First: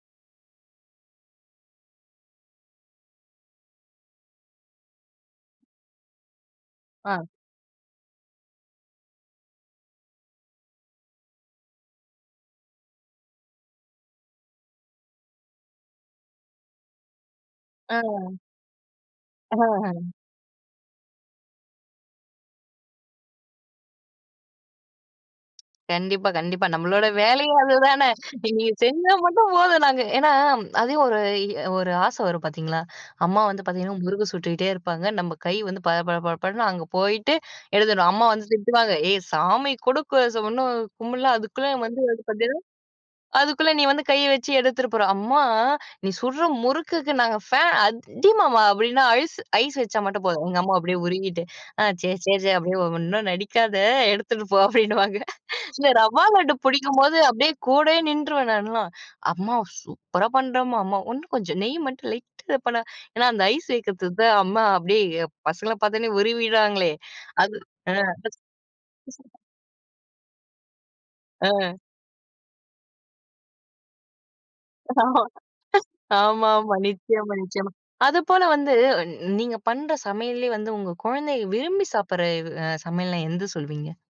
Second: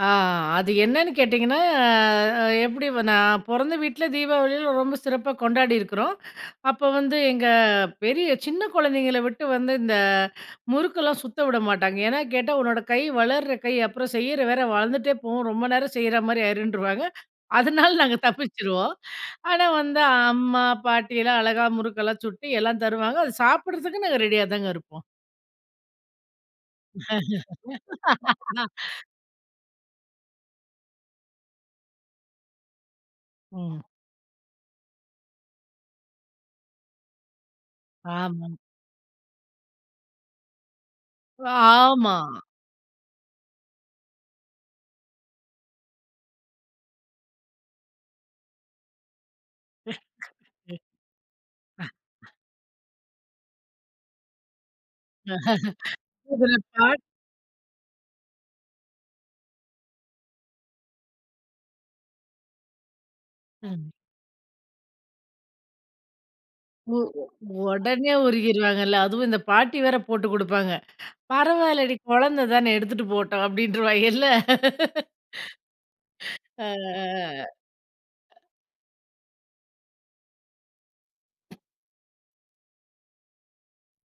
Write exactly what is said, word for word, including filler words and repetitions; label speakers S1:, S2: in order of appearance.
S1: ஆ. அது என்னன்னு கேட்டிங்கன்னா ஆ, அ எப்பிடி வ நான் பொறந்த வீட்ல தீபாவளியிலாம் ரொம்ப சிறப்பா கொண்டாடியிருக்கிறோம். அப்ப வந்து,
S2: ஆ.
S1: எங்க பெரிய சின்ன குழந்தைங்கள விட்டு வந்து இந்த முறுக்கெல்லாம் சுத்த விட மாட்டாங்க. ஏன்னா, கேட்டா உன்னோட கை வளர்ற கை அப்புறம் செய்யிற வேற வளர்ந்துட்டே போகும், ரொம்ப நேரம் செய்யிறமாரி ஆயிருன்றுவாங்க,
S2: ஆ,
S1: அதனால நாங்க
S2: ஆ.
S1: தப்பிச்சுருவோம்
S2: ஆ,
S1: ஆனா வந்து,
S2: ஆ.
S1: அம்மா பாட்டி எல்லாம் அழகா முறுக்கெல்லாம் சுட்டி எல்லாம் தருவாங்க. அது சாப்பிடறதுக்கு நாங்க ரெடியா தாங்க இருப்போம்.
S2: கண்டிப்பா. கண்டிப்பா. நம்மளோட வேலையே அதுதானே! நீங்க செஞ்சா மட்டும் போதும் நாங்க ஏன்னா அதையும் ஒரு இ ஒரு ஆசை வரும் பார்த்தீங்களா! அம்மா வந்து
S1: ம்.
S2: பார்த்தீங்கன்னா முருக்கு சுட்டுக்கிட்டே இருப்பாங்க, நம்ம கை வந்து பட பட பட படன்னு அங்கே போயிட்டு எழுதணும். அம்மா வந்து
S1: ஆமா.
S2: திட்டுவாங்க, ஏய்! சாமி கொடு ஸ இன்னும் கும்பிடல.
S1: உ.
S2: அதுக்குள்ள வந்து
S1: ஆமா.
S2: பார்த்தீங்கன்னா, அதுக்குள்ள நீ வந்து கைய வச்சு எடுத்துட்டு போறா! அம்மா! நீ சுடுற முறுக்குக்கு நாங்க ஃபேன் அதிமாவா அப்பிடின்னா ஐஸ், ஐஸ் வச்சா மட்டும் போதும், எங்க அம்மா அப்பிடியே உருகிட்டு, ஆ சரி,
S1: [unintelligible]
S2: சரி, சரி. அப்பிடியே ஒன்னும் நடிக்காத! எடுத்துட்டு போ! அப்பிடின்னுவாங்க. இல்ல ரவா லட்டு
S1: இதுல [unintelligible]
S2: பிடிக்கும்போது அப்பிடியே கூடயே நின்றுவேன் நான்லாம். அம்மா சூப்பரா பண்ணுறம்மா! அம்மா உன்னும் கொஞ்சம் நெய் மட்டும் லைட்டா இத பண்ணா, ஏன்னா அந்த ஐஸ்
S1: அ.
S2: வைக்கிறதுக்கு தான் அம்மா அப்பிடியே பசங்கள பார்த்தவுனே உருவிடுவாங்களே
S1: மு உ
S2: அது. ஆ.
S1: உடனே உருகிருவாங்கல்ல. அதுவும்
S2: [unintelligible]
S1: இந்த பாட்டி வேற போட்டு கொடுப்பாங்க,
S2: ஆ.
S1: பரவாயில்லடி குழந்தை தானே எடுத்துட்டு போட்டும் அப்பிடின்றுவாங்கல்ல.
S2: ஆமா,
S1: ஆ.
S2: ஆமா.
S1: ஆ.
S2: நிச்சயமா,
S1: ஆ.
S2: நிச்சயமா. அது போல வந்து, அ நீங்க பண்ற சமையல்லே வந்து உங்க குழந்தைக விரும்பி சாப்பிட்ற வ் அ சமையல்ன்னா எந்து சொல்லுவீங்க?